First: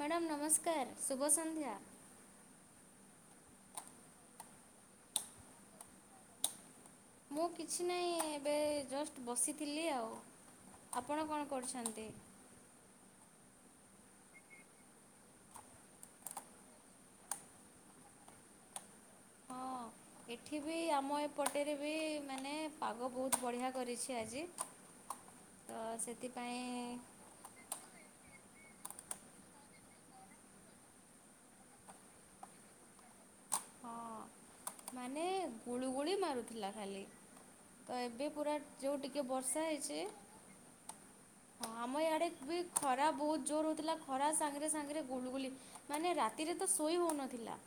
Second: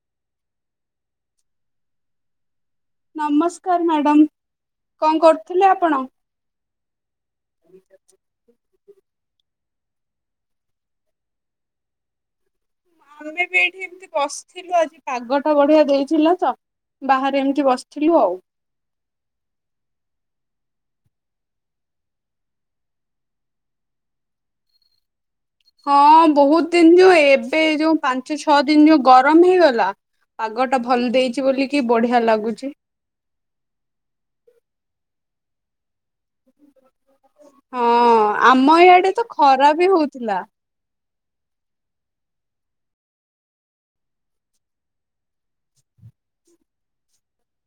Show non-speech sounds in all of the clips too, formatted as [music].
Madam ନମସ୍କାର ଶୁଭ ସନ୍ଧ୍ୟା। ନମସ୍କାର ମ୍ୟାଡ଼ାମ କଣ କରୁଥିଲେ ଆପଣ? ମୁଁ କିଛି ନାହିଁ ଏବେ ଜଷ୍ଟ ବସିଥିଲି ଆଉ। ଆପଣ କଣ କରୁଛନ୍ତି? ଆମେ ବି ଏବେ ଏଇଠି ଏମିତି ବସିଥିଲୁ ଆଜି ପାଗ ଟା ବଢିଆ ଦେଇଥିଲା ତ। ବାହାରେ ଏମିତି ବସିଥିଲୁ ଆଉ। ହଁ ଏଠି ବି ଆମ ଏପଟେରେ ବି ମାନେ ପାଗ ବହୁତ ବଢ଼ିଆ କରିଛି ଆଜି। ତ ହଁ ସେଥିପାଇଁ ବହୁତ ଦିନ ଯୋଉ ଏବେ ଏ ଯୋଉ ପା ସେଇ ଛଅ ଦିନ ଯୋଉ ଗରମ ହେଇଗଲା ପାଗ ଟା ଭଲ ଦେଇଛି ବୋଲିକି ବଢିଆ ଲାଗୁଛି। ହଁ ମାନେ ଗୁଳୁଗୁଳି ମାରୁଥିଲା ଖାଲି। ହଁ ତ ଏବେ ପୁରା ଆମ ଯେଉଁ ଇଆଡେ ଟିକେ ତ ବର୍ଷା ଖରା ବି ହେଇଛି ହଉଥିଲା। ହଁ ଆମ ଇଆଡେ ବି ଖରା ବହୁତ ଜୋର ହଉଥିଲା ଖରା ସାଙ୍ଗରେ ସାଙ୍ଗରେ ଗୁଲୁଗୁଲି ମାନେ ରାତିରେ ତ ଶୋଇ ହଉନଥିଲା।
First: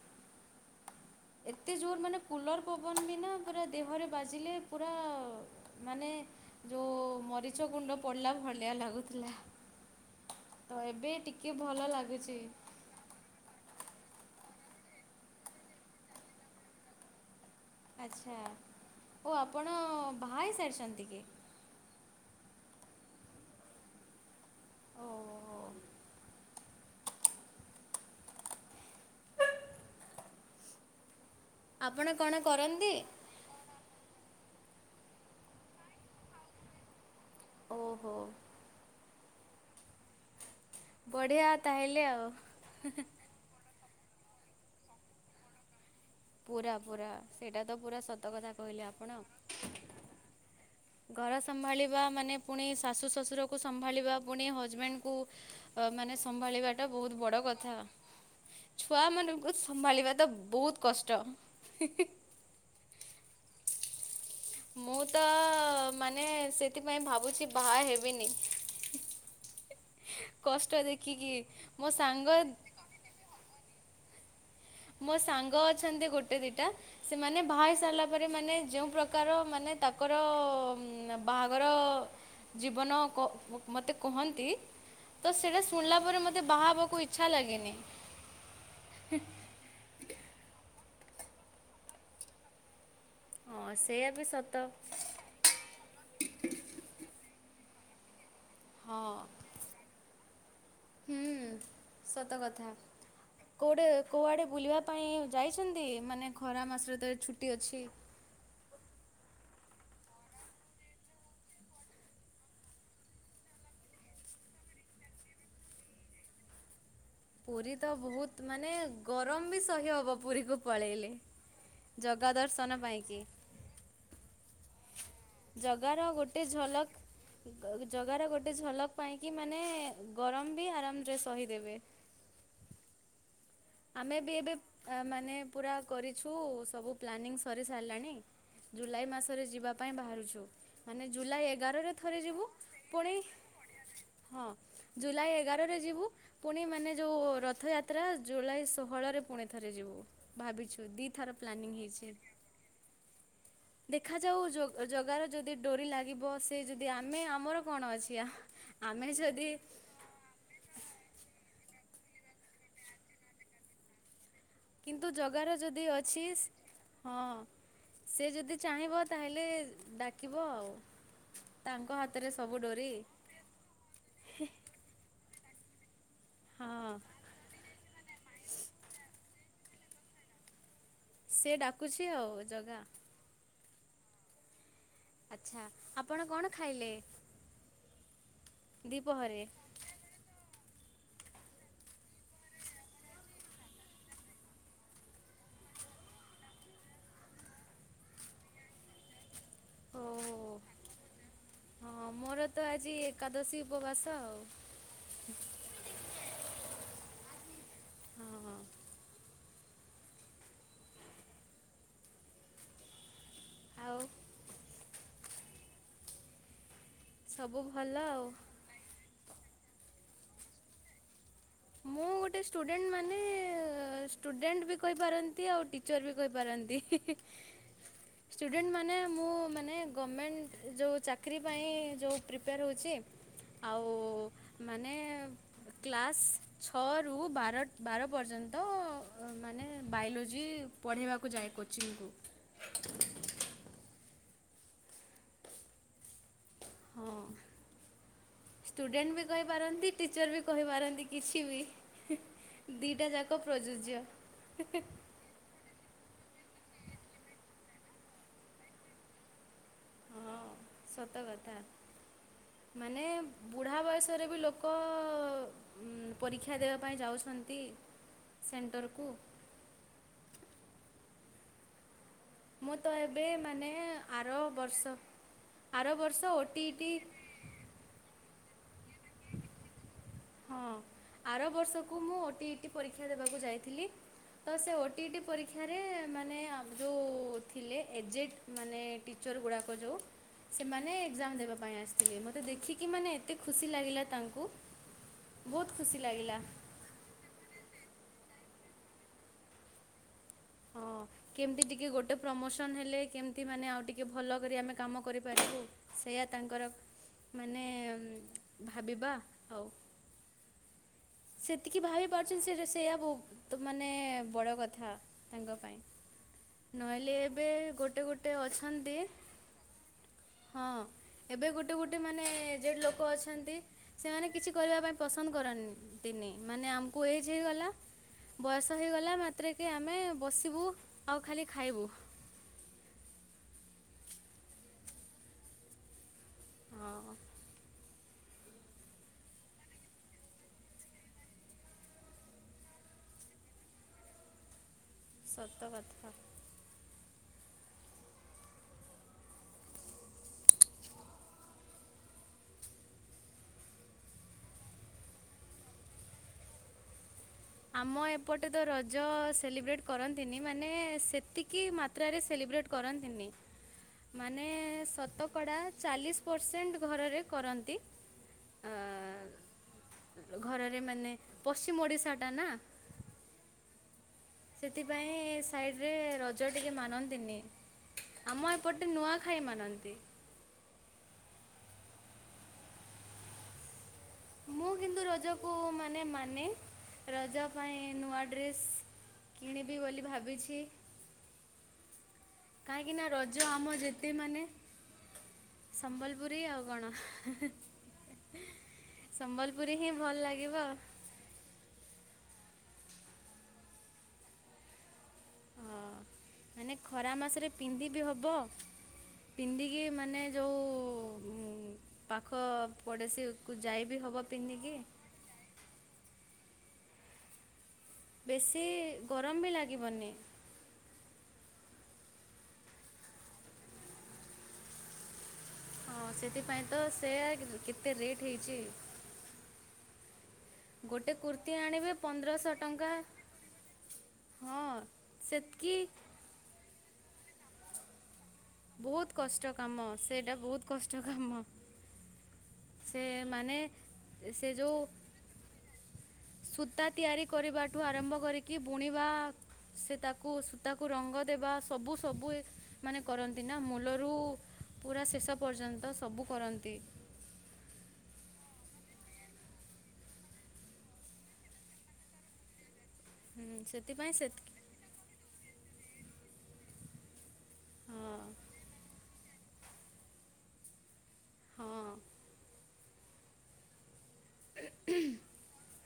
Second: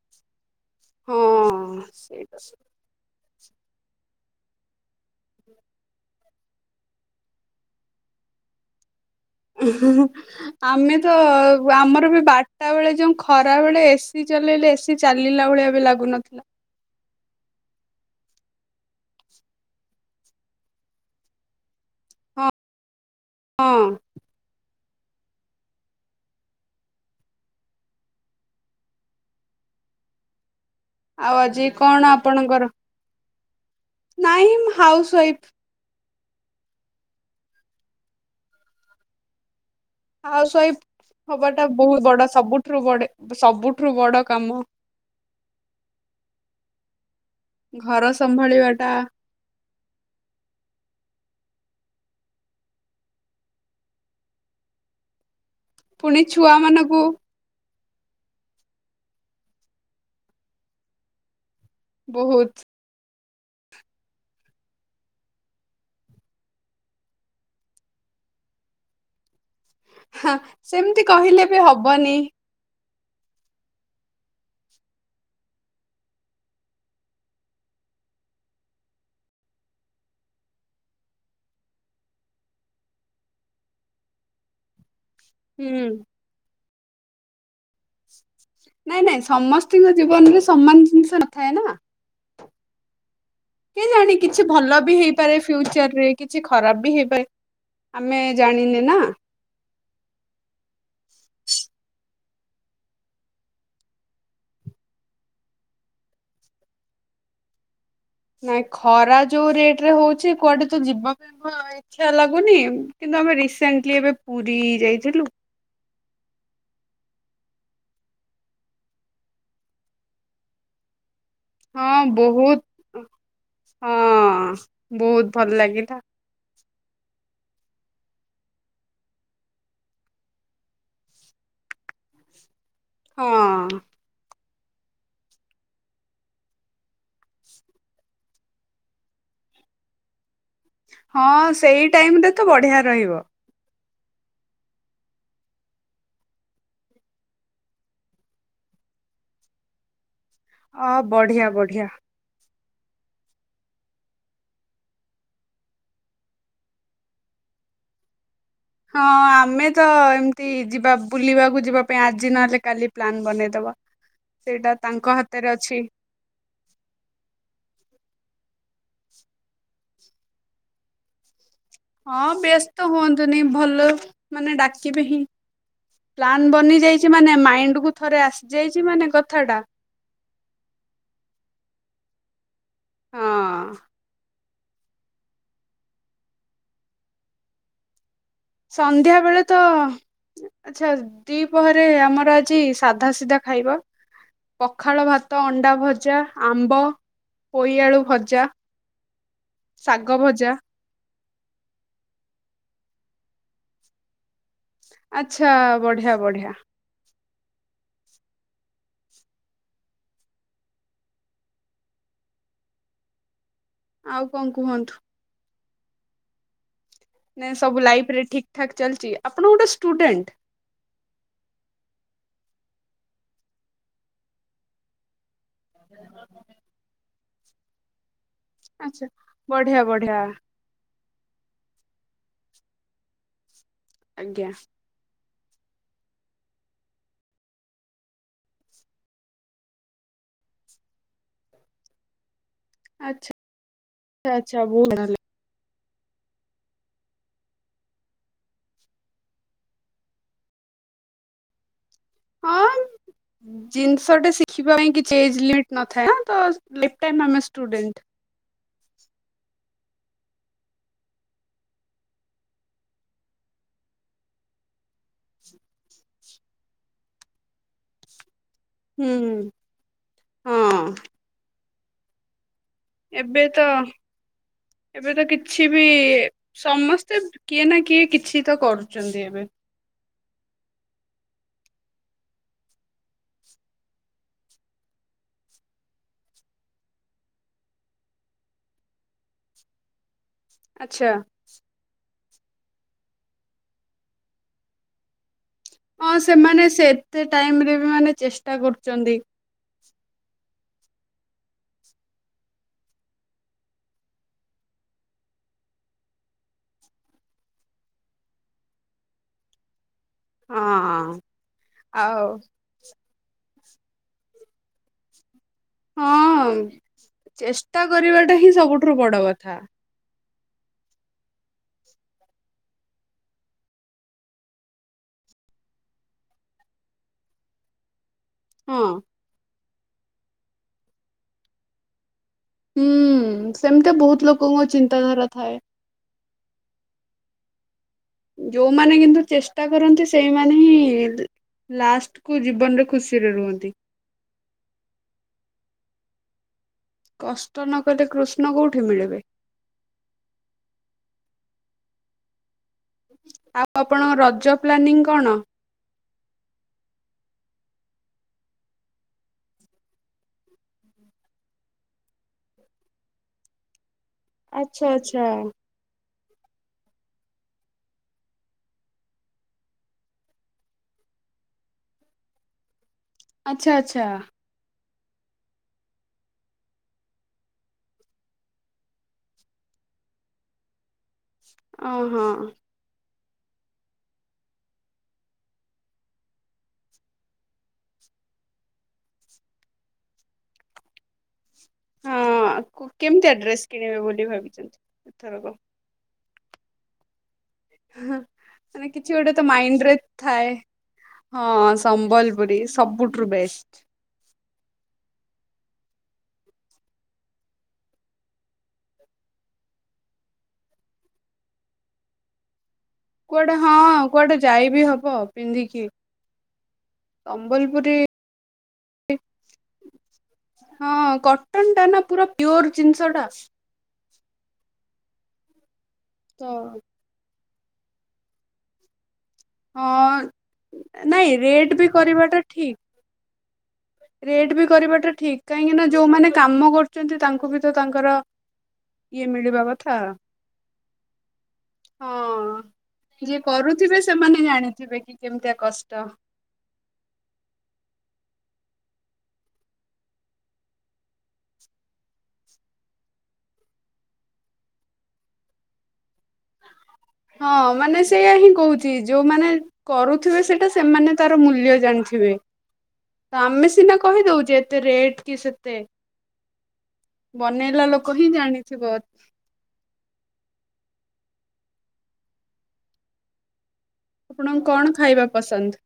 ହଁ ଏତେ ଜୋର ମାନେ ସେଇଟା। କୁଲର ପ ପବନ ବିନା ପୁରା ଦେହରେ ବାଜିଲେ ପୁରା ମାନେ ଯଉ ମରିଚ ଗୁଣ୍ଡ ପଡ଼ିଲା ଭଳିଆ ଲାଗୁଥିଲା। ହୁଁ ହୁଁ ହୁଁ ଆମେ ଏବେ ତ ଟିକେ ଭଲ ଆମର ବି ଲାଗୁଛି ବାରଟା ବେଳେ ଯୋଉଁ ଖରା ବେଳେ ଏ ସିି ଚଲେଇଲେ ଏ ସିି ଚାଲିଲା ଭଳିଆ ବି ଲାଗୁନଥିଲା। ଆଚ୍ଛା ଓ ଆପଣ ବାହା ହେଇସାରିଛନ୍ତି କି? ହଁ। ହଁ। ଓ [inaudible] ଆଉ ଆଜି ଆପଣ କଣ ଆପଣଙ୍କର କରନ୍ତି? ନାଇଁ ହାଉସୱାଇଫ୍। ଓହୋ। ହାଉସ ୱାଇଫ ବଢ଼ିଆ ହବାଟା ତାହେଲେ ବହୁତ ଆଉ ବଡ ସବୁଠୁ ବଡ ସବୁଠୁ ବଡ କାମ। ପୁରା ପୁରା ସେଇଟା ତ ପୁରା ଘର ସତ କଥା ସମ୍ଭାଳିବା ଟା କହିଲେ ଆପଣ। ଘର ସମ୍ଭାଳିବା ମାନେ ପୁଣି ଶାଶୁ ଶ୍ୱଶୁରକୁ ସମ୍ଭାଳିବା ପୁଣି ହଜବେଣ୍ଡକୁ ପୁଣି ମାନେ ଛୁଆ ସମ୍ଭାଳିବାଟା ମାନଙ୍କୁ ବହୁତ ବଡ଼ କଥା। ଛୁଆମାନଙ୍କୁ ସମ୍ଭାଳିବା ତ ବହୁତ କଷ୍ଟ। ବହୁତ୍। ମୁଁ ତ ମାନେ ସେଥିପାଇଁ ଭାବୁଛି ବାହା ହେବିନି। ହଁ କଷ୍ଟ ସେମିତି ଦେଖିକି କହିଲେ ବି ମୋ ହବନି। ସାଙ୍ଗ ମୋ ସାଙ୍ଗ ଅଛନ୍ତି ଗୋଟେ ଦିଟା ସେମାନେ ବାହାହେଇ ସାରିଲା ପରେ ମାନେ ଯେଉଁ ପ୍ରକାର ମାନେ ତାଙ୍କର ବାହାଘର ଜୀବନ ମତେ କୁହନ୍ତି ତ ସେଇଟା ହୁଁ। ଶୁଣିଲା ପରେ ମତେ ବାହା ହେବାକୁ ଇଚ୍ଛା ଲାଗେନି। ନାଇଁ ନାଇଁ ସମସ୍ତଙ୍କ ଜୀବନରେ ସମାନ ଜିନିଷ ନଥାଏ ନା। ହଁ କେ ସେଇଆ ଜାଣି ବି କିଛି ସତ। ଭଲ ବି ହେଇ ଫ୍ୟୁଚର ରେ କିଛି ଖରାପ ବି ହେଇପାରେ ଆମେ ଜାଣିନେ ନା। ହଁ ହୁଁ ସତ କଥା। କେଉଁଟେ କେଉଁଆଡ଼େ ବୁଲିବା ପାଇଁ ଯାଇଛନ୍ତି ମାନେ ଖରା ମାସରେ ତ ଛୁଟି ଅଛି। ନାଇଁ ଖରା ଯୋଉ ରେଟ ରେ ହଉଛି କୁଆଡେ ତ ଯିବା ପାଇଁ ଇଛା ଲାଗୁନି କିନ୍ତୁ ଆମେ ରିସେଣ୍ଟଲି ଏବେ ପୁରୀ ଯାଇଥିଲୁ। ପୁରୀ ତ ବହୁତ ମାନେ ଗରମ ବି ସହି ହବ ପୁରୀକୁ ପଳେଇଲେ। ହଁ ଜଗା ବହୁତ ଦର୍ଶନ ପାଇଁ କି। ହଁ ବହୁତ ଭଲ ଲାଗିଲା ଜଗାର ଗୋଟେ ଝଲକ ଜଗାର ଗୋଟେ ଝଲକ ପାଇଁକି ମାନେ ଗରମ ବି ଆରାମରେ ସହିଦେବେ। ହଁ। ଆମେ ବି ଏବେ ମାନେ ପୁରା କରିଛୁ ସବୁ ପ୍ଲାନିଂ ସରି ସାରିଲାଣି ଜୁଲାଇ ମାସରେ ଯିବା ପାଇଁ ବାହାରୁଛୁ। ମାନେ ଜୁଲାଇ ହଁ ସେଇ ଏଗାରରେ ଥରେ ଟାଇମରେ ଯିବୁ ତ ବଢିଆ ପୁଣି ରହିବ। ହଁ ଜୁଲାଇ ଏଗାରରେ ଯିବୁ ପୁଣି ମାନେ ଯେଉଁ ରଥଯାତ୍ରା ଜୁଲାଇ ଷୋହଳରେ ପୁଣିଥରେ ଯିବୁ। ଭାବିଛୁ ଅ ଦି ଥର ବଢିଆ ପ୍ଲାନିଂ ବଢିଆ ହେଇଛି। [unintelligible] ଦେଖାଯାଉ ଜଗାର ଯଦି ଡୋରି ଲାଗିବ ସେ ଯଦି ଆମେ ଆମର କଣ ଅଛି ଆ ହଁ ଆମେ ତ ଏମ୍ ଯି-ଯିବା ବୁଲିବାକୁ ଯିବା ପାଇଁ ଆଜି ନହେଲେ କାଲି ପ୍ଲାନ୍ ବନେଇଦବା। ସେଇଟା ତାଙ୍କ ହାତରେ ଅଛି। ସିସ୍- ହଁ। ସେ ଯଦି ଚାହିଁବ ତାହେଲେ ଡାକିବ ଆଉ। ତାଙ୍କ ହଁ ହାତରେ ସବୁ ବେସ୍ତ ଡୋରି ହୁଅନ୍ତୁନି ଭଲ ମାନେ ଡାକେ କିବେ ହିଁ ପ୍ଲାନ୍ ହଁ ବନିଯାଇଚି ମାନେ ମାଇଣ୍ଡ୍ କୁ ଥରେ ଆସିଯାଇଚି ମାନେ କଥା ଟା ସେ ଡାକୁଚି ଆଉ ଜଗା। ହଁ। ଆଚ୍ଛା ଆପଣ କଣ ଖାଇଲେ? ସନ୍ଧ୍ୟା ବେଳେ ଦିପହରେ। ତ ଆଛା ଦିପହରେ ଆମର ର ଆଜି ସାଧା ସିଧା ଖାଇବା। ପଖାଳ ଭାତ, ଅଣ୍ଡା ଭଜା, ଆମ୍ବ, ପୋଇଆଳୁ ଭଜା ଶାଗ ଭଜା। ଓହୋ। ହଁ ମୋର ତ ଆଜି ଏକାଦଶୀ ଉପବାସ ଆଉ। ଆଚ୍ଛା ବଢ଼ିଆ ବଢିଆ। ହଁ ହଁ ଆଉ। ଆଉ କଣ୍ କୁହନ୍ତୁ? ନେଁ ସବୁ ଭଲ ଲାଇଫ୍ ରେ ଆଉ। ଠିକ୍ ଠାକ୍ ଚାଲିଚି- ଆପଣ ଗୋଟେ ଷ୍ଟୁଡେଣ୍ଟ? ମୁଁ ଗୋଟେ ଷ୍ଟୁଡେଣ୍ଟ ମାନେ ଷ୍ଟୁଡେଣ୍ଟ ବି କହିପାରନ୍ତି ଏମିତି ଆଉ ଟିଚର୍ ବି କହିପାରନ୍ତି। ଷ୍ଟୁଡେଣ୍ଟ ମାନେ ଆଛା ମୁଁ ମାନେ ବଢିଆ ବଢିଆ ଗମେଣ୍ଟ୍ ଯଉ ଚାକିରି ପାଇଁ ଯଉ ପ୍ରିପେୟାର ହଉଚି ଆଉ ଆଜ୍ଞା ମାନେ ମାନେ କ୍ଲାସ୍ ଛଅରୁ ବାର -ବାର ପର୍ଯ୍ୟନ୍ତ ମାନେ ବାୟୋଲୋଜି ପଢେଇବାକୁ ଯାଏ କୋଚିଙ୍ଗ୍ କୁ। ଆଛା- ଆଛା ବୁ [unintelligible] ତାହେଲେ। [inaudible] ଷ୍ଟୁଡେଣ୍ଟ୍ ବି କହିପାରନ୍ତି ଟିଚର୍ ବି କହିପାରନ୍ତି କିଛି ବି। ହିଁ ହଁ -ଦିଟା ଯାକ ପ୍ରଯୁଜ୍ୟ। ଜିନିଷଟେ ଶିଖିବା ପାଇଁ କିଛି ଏଜ୍ ଲିମିଟ୍ ନଥାଏ ତ ଲିପ୍ ଟାଇମ୍ ଆମେ ଷ୍ଟୁଡେଣ୍ଟ୍। ହଁ ସତ କଥା। ମାନେ ବୁଢ଼ା ବୟସରେ ବି ଲୋକ ପରୀକ୍ଷା ଦେବା ପାଇଁ ଯାଉଛନ୍ତି ସେନ୍ ହୁଁ। ହଁ ମୁଁ ତ ଏବେ ତ ମାନେ ଆର ବର୍ଷ -ଏବେ ତ କିଛି ବି ଆର ବର୍ଷ ଓ ଟି ଇ ଟି ସମସ୍ତେ କିଏ ନା କିଏ କିଛି ତ କରୁଚନ୍ତି ଏବେ। ହଁ ଆର ବର୍ଷକୁ ମୁଁ ଓ ଟି ଇ ଟି ପରୀକ୍ଷା ଦେବାକୁ ଯାଇଥିଲି। ତ ସେ ଓ ଟିଇ ଟି ପରୀକ୍ଷାରେ ମାନେ ଯଉ ଥିଲେ ଏଜେଟ୍ ମାନେ ଟିଚର୍ ଗୁଡ଼ାକ ଯଉ ସେମାନେ ଆଚ୍ଛା ଏକ୍ଜାମ୍ ଦେବା ପାଇଁ ଆସିଥିଲେ ମୋତେ ଦେଖିକି ମାନେ ଏତେ ଖୁସି ଲାଗିଲା ତାଙ୍କୁ ବହୁତ ଖୁସି ହଁ ଲାଗିଲା ସେମାନେ ସେ ଏତେ ଟାଇମ୍ ରେ ବି ମାନେ ଚେଷ୍ଟା କରୁଚନ୍ତି। [inaudible] କେମତି ଟିକେ ଗୋଟେ ପ୍ରମୋସନ୍ ହେଲେ କେମତି ମାନେ ଆଉ ଟିକେ ଭଲ କରି ଆମେ କାମ କରିପାରିବୁ। ସେଇଆ ତାଙ୍କର ମାନେ -ଭାବିବା ଆଉ। ଅଁ-ହଁ। ସେତିକି ଭାବି ପାରୁଚନ୍ତି ସେ ସେଇଆ ବହୁତ୍ ମାନେ ବଡ କଥା ତାଙ୍କ ପାଇଁ। ହଁ ନହେଲେ ଏବେ ଚେଷ୍ଟା ଗୋଟେ କରିବାଟା ଗୋଟେ ହିଁ ସବୁଠାରୁ ଅଛନ୍ତି ବଡ କଥା ହଁ। ଏବେ ଗୋଟେ ଗୋଟେ ମାନେ ଏଜେଡ୍ ଲୋକ ଅଛନ୍ତି ସେମାନେ କିଛି କରିବା ପାଇଁ ପସନ୍ଦ କରନ୍ତିନି। ତିନି ମାନେ ଆମକୁ ଏଜ୍ ହେଇଗଲା, ବୟସ ହଁ। ହେଇଗଲା ମା ତ୍ରେକେ ଆମେ ବସିବୁ ଆଉ ଖାଲି ଖାଇବୁ। ହୁଁ, ସେମିତି ବହୁତ ଲୋକଙ୍କ ଚିନ୍ତାଧାରା ଥାଏ। ହଁ। ଯୋଉମାନେ କିନ୍ତୁ ଚେଷ୍ଟା କରନ୍ତି ସେଇମାନେ ହିଁ ଲାଷ୍ଟ କୁ ଜୀବନରେ ଖୁସିରେ ରୁହନ୍ତି। ସତ କଥା। କଷ୍ଟ ନକଲେ କୃଷ୍ଣ କୋଉଠି ମିଳିବେ। ଆଉ ଆପଣଙ୍କ ରଜ ପ୍ଲାନିଂ କଣ? ଆମ ଏପଟେ ତ ରଜ ସେଲିବ୍ରେଟ୍ କରନ୍ତିନି। ମାନେ ସେତିକି ମା ତ୍ରାରେ ସେଲିବ୍ରେଟ୍ କରନ୍ତିନି। [inaudible] ମାନେ ଆଚ୍ଛା ଆଚ୍ଛା ଶତକଡ଼ା ଚାଲିଶ ପରସେଣ୍ଟ ଘରରେ କରନ୍ତି। ଆ, ଘରରେ ମାନେ, ପଶ୍ଚିମ ଓଡିଶା ଟା ନା। ଆଚ୍ଛା, ଆଚ୍ଛା। ସେଥିପାଇଁ ସାଇଡ ରେ ରଜ ଟିକେ ମାନନ୍ତିନି। ଆମ ଏପଟେ ନୂଆଖାଇ ମାନନ୍ତି। ଅଁ, ହଁ। ମୁଁ କିନ୍ତୁ ରଜକୁ ମାନେ ମାନେ, ରଜ ପାଇଁ ନୂଆ ଡ୍ରେସ୍ କିଣିବି ବୋଲି ଭାବିଛି। ହଁ କାହିଁକିନା କେମିତିଆ ରଜ ଡ୍ରେସ୍ ଆମ କିଣିବେ ଯେତେ ବୋଲି ମାନେ ଭାବିଛନ୍ତି ଏଥରକ? ସମ୍ବଲପୁରୀ ଆଉ କଣ। ହଁ, କିଛି ଗୋଟେ ତ ସମ୍ବଲପୁରୀ ହିଁ ମାଇଣ୍ଡରେ ଭଲ ଥାଏ। ଲାଗିବ ହଁ ସମ୍ବଲପୁରୀ ସବୁଠୁର ବେଷ୍ଟ। ହଁ, ମାନେ ଖରା ମାସରେ ପିନ୍ଧିବିି ହବ। ପିନ୍ଧିକି ମାନେ ଯୋଉ ଉଁ, ପାଖ ପଡ଼ୋଶୀକୁ କୁଆଡେ, ଯାଇ ବି ହଁ ହବ କୁଆଡେ ପିନ୍ଧିକି ଯାଇବି ହବ ପିନ୍ଧିକି। ସମ୍ବଲପୁରୀ ବେଶୀ, ଗରମ ବି ଲାଗିବନି। ହଁ, କଟନ୍ ଟା ନା ପୁରା ପିଓର୍ ଜିନିଷ ଟା। ହଁ, ସେଥିପାଇଁ ତ ସେୟା, କିନ୍ତୁ କେତେ ରେଟ୍ ହେଇଛି। ହଁ ଗୋଟେ ନାଇଁ କୁର୍ତ୍ତୀ ରେଟ୍ ବି ଆଣିବେ କରିବାଟା ପନ୍ଦରଶହ ଠିକ ଟଙ୍କା। ରେଟ୍ ହଁ ବି କରିବାଟା ଠିକ, ସେତିକି କାହିଁକିନା ଯୋଉମାନେ କାମ କରୁଚନ୍ତି ତାଙ୍କୁ ବି ତ ତାଙ୍କର ବହୁତ ଇଏ କଷ୍ଟ ମିଳିବା କାମ, କଥା ସେଇଟା ବହୁତ କଷ୍ଟ କାମ। ହଁ, ସେ ଯିଏ ମାନେ କରୁଥିବେ ସେମାନେ ସେ ଯେଉଁ ଜାଣିଥିବେ କି କେମିତିଆ କଷ୍ଟ। ସୂତା ତିଆରି କରିବାଠୁ ଆରମ୍ଭ କରିକି ବୁଣିବା ସେ ତାକୁ ସୂତାକୁ ରଙ୍ଗ ଦେବା। ସବୁ ସବୁ ଏ ମାନେ କରନ୍ତି ନା, ମୂଲରୁ ପୁରା ଶେଷ ପର୍ଯ୍ୟନ୍ତ ସବୁ କରନ୍ତି। ହଁ ମାନେ ସେଇଆା ହିଁ କହୁଛି, ଯୋଉମାନେ କରୁଥିବେ ସେଟା ସେମାନେ ତାର ମୂଲ୍ୟ ଜାଣୁଥିବେ। ତ ହୁଁ, ଆମେ ସିନା ସେଥିପାଇଁ ସେ କହିଦଉଚେ। କେତେ ରେଟ୍ କି ସେତେ? ବନେଇଲା ହଁ ଲୋକ ହିଁ ଜାଣିଥିବ। ହଁ। ଆପଣଙ୍କୁ କଣ ଖାଇବା ପସନ୍ଦ?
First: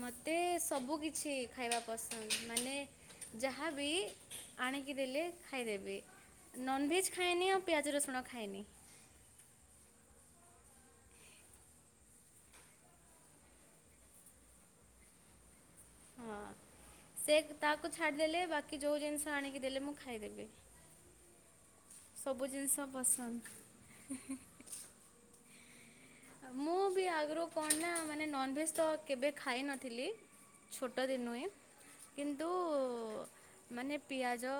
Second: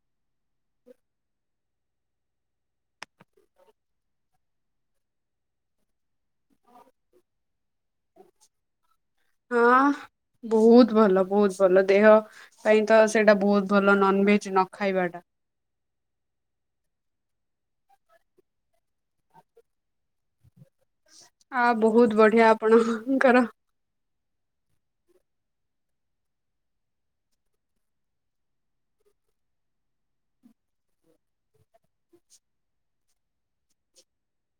ମୋତେ ସବୁ କିିଛି ଖାଇବା ପସନ୍ଦ। ମାନେ ଯାହାବି ଆଣିକି ଦେଲେ ଖାଇଦେବି। ନନଭେଜ୍ ଖାଏନି, ଆଉ ପିଆଜ ରସୁଣ ଖାଏନି। ହଁ, ବହୁତ ଭଲ, ବହୁତ ଭଲ। ଦେହ ପାଇଁ ତ ସେଇଟା ବହୁତ ଭଲ, ନନଭେଜ୍ ନ ଖାଇବା ଟା। ହଁ, ସେ ତାକୁ ଛାଡ଼ିଦେଲେ, ବାକି ଯୋଉ ଜିନିଷ ଆଣିକି ଦେଲେ ମୁଁ ଖାଇଦେବି। ଆ, ବହୁଦୁ ସବୁ ଜିନିଷ ପସନ୍ଦ ହି ହି ମୁଁ ବି ଆଗରୁ କଣନା ମାନେ ନନଭେଜ ତ କେବେ ଖାଇ ନଥିଲି। ଛୋଟ ଦିନୁ ହିଁ କିନ୍ତୁ ମାନେ ପିଆଜ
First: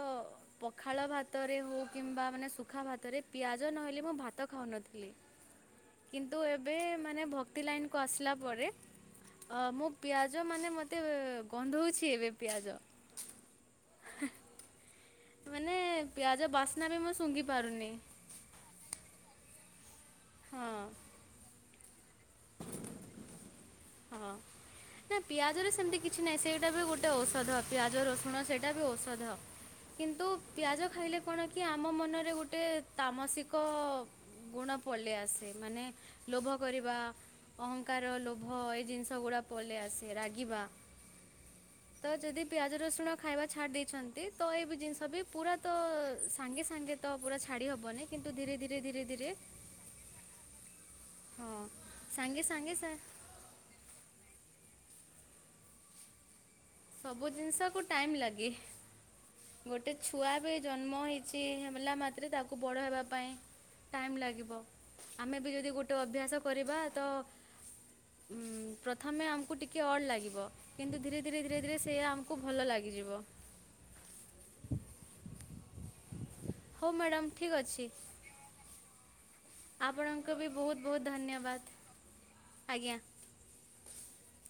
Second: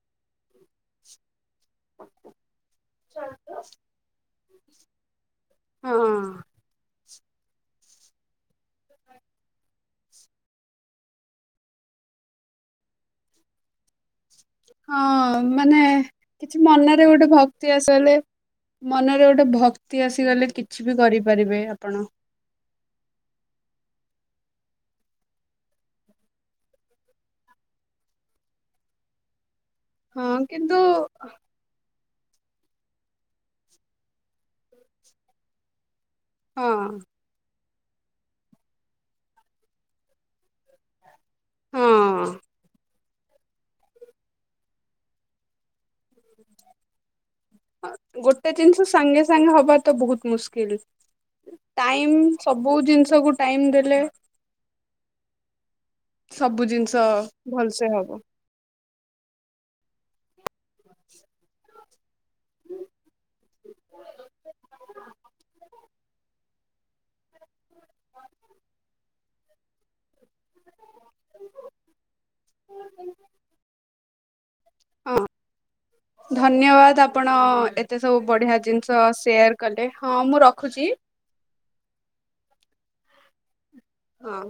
ପଖାଳ ଭାତରେ ହଉ କିମ୍ବା ମାନେ ଶୁ ଖା ଭାତରେ ପିଆଜ ନହେଲେ ମୁଁ ଭାତ ଖାଉନଥିଲି। ହଁ କିନ୍ତୁ ଏବେ ମାନେ ଭକ୍ତି ଲାଇନକୁ ଆସିଲା ପରେ ହଁ ମୁଁ ପିଆଜ ମାନେ ମତେ ଗନ୍ଧଉଛି ଏବେ ପିଆଜ। ହଁ ମାନେ ପିଆଜ କିଛି ବାସ୍ନା ବି ମନରେ ମୁଁ ଗୋଟେ ଶୁଙ୍ଘି ଭକ୍ତି ପାରୁନି ଆସିଗଲେ ମନରେ ଗୋଟେ ଭକ୍ତି ଆସିଗଲେ ହଁ। କିଛିବି କରିପାରିବେ ଆପଣ। ହଁ। ନା ପିଆଜରେ ସେମିତି କିଛି ନାହିଁ, ସେଇଟା ବି ଗୋଟେ ଔଷଧ, ପିଆଜ ରସୁଣ ସେଇଟା ବି ଔଷଧ। ହ [inaudible] କିନ୍ତୁ, ପିଆଜ ଖାଇଲେ କଣ କି ଆମ ମନରେ ଗୋଟେ ତାମାସିକ ଗୁଣ ପଳେଇ ଆସେ ମାନେ ଲୋଭ କରିବା ହଁ ଅହଂକାର ଲୋ ଭ ଏଇ ଜିନିଷ ଗୁଡା ପଳେଇ ଆସେ ରାଗିବା ତ ହଁ ଯଦି ପିଆଜ ରସୁଣ ଖାଇବା ଛାଡ଼ି ଦେଇଛନ୍ତି ତ ଏ ବି ଜିନିଷ ବି ପୁରା ତ ସାଙ୍ଗେ ସାଙ୍ଗେ ତ ପୁରା ଛାଡ଼ି ହଁ ହେବନି କିନ୍ତୁ ଗୋଟେ ଧୀରେ ଧୀରେ ଜିନିଷ ଧୀରେ ସାଙ୍ଗେ ଧୀରେ ସାଙ୍ଗେ ହବା ତ ବହୁତ ମୁସ୍କିଲ୍। ହଁ ଟାଇମ୍ ସାଙ୍ଗେ ସବୁ ସାଙ୍ଗେ ସା ଜିନିଷକୁ ଟାଇମ୍ ଦେଲେ ସବୁ ଜିନିଷ ଭଲସେ ହବ। କିଏ? ଗୋଟେ ଛୁଆ ବି ଜନ୍ମ ହେଇଛି ହେଲା ମାତ୍ରେ ତାକୁ ବଡ଼ ହେବା ପାଇଁ ଟାଇମ୍ ଲାଗିବ ଆମେ ବି ଯଦି ଗୋଟେ ଅଭ୍ୟାସ କରିବା ତ ଉଁମ ପ୍ରଥମେ ଆମକୁ ଟିକେ ଅଡ ଲାଗିବ କିନ୍ତୁ ଧୀରେ ଧୀରେ ଧୀରେ ଧୀରେ ସେଇଆ ଆମକୁ ଭଲ ଲାଗିଯିବ। ହଁ। ହଉ ଧନ୍ୟବାଦ ମ୍ୟାଡ଼ାମ୍ ଆପଣ ଠିକ୍ ଅଛି ଏତେ ସବୁ ବଢିଆ ଜିନିଷ ସେୟାର କଲେ ହଁ ମୁଁ ର ବହୁତ୍ ବହୁତ୍ ଧନ୍ୟବାଦ୍। ଆଜ୍ଞା। ହଁ।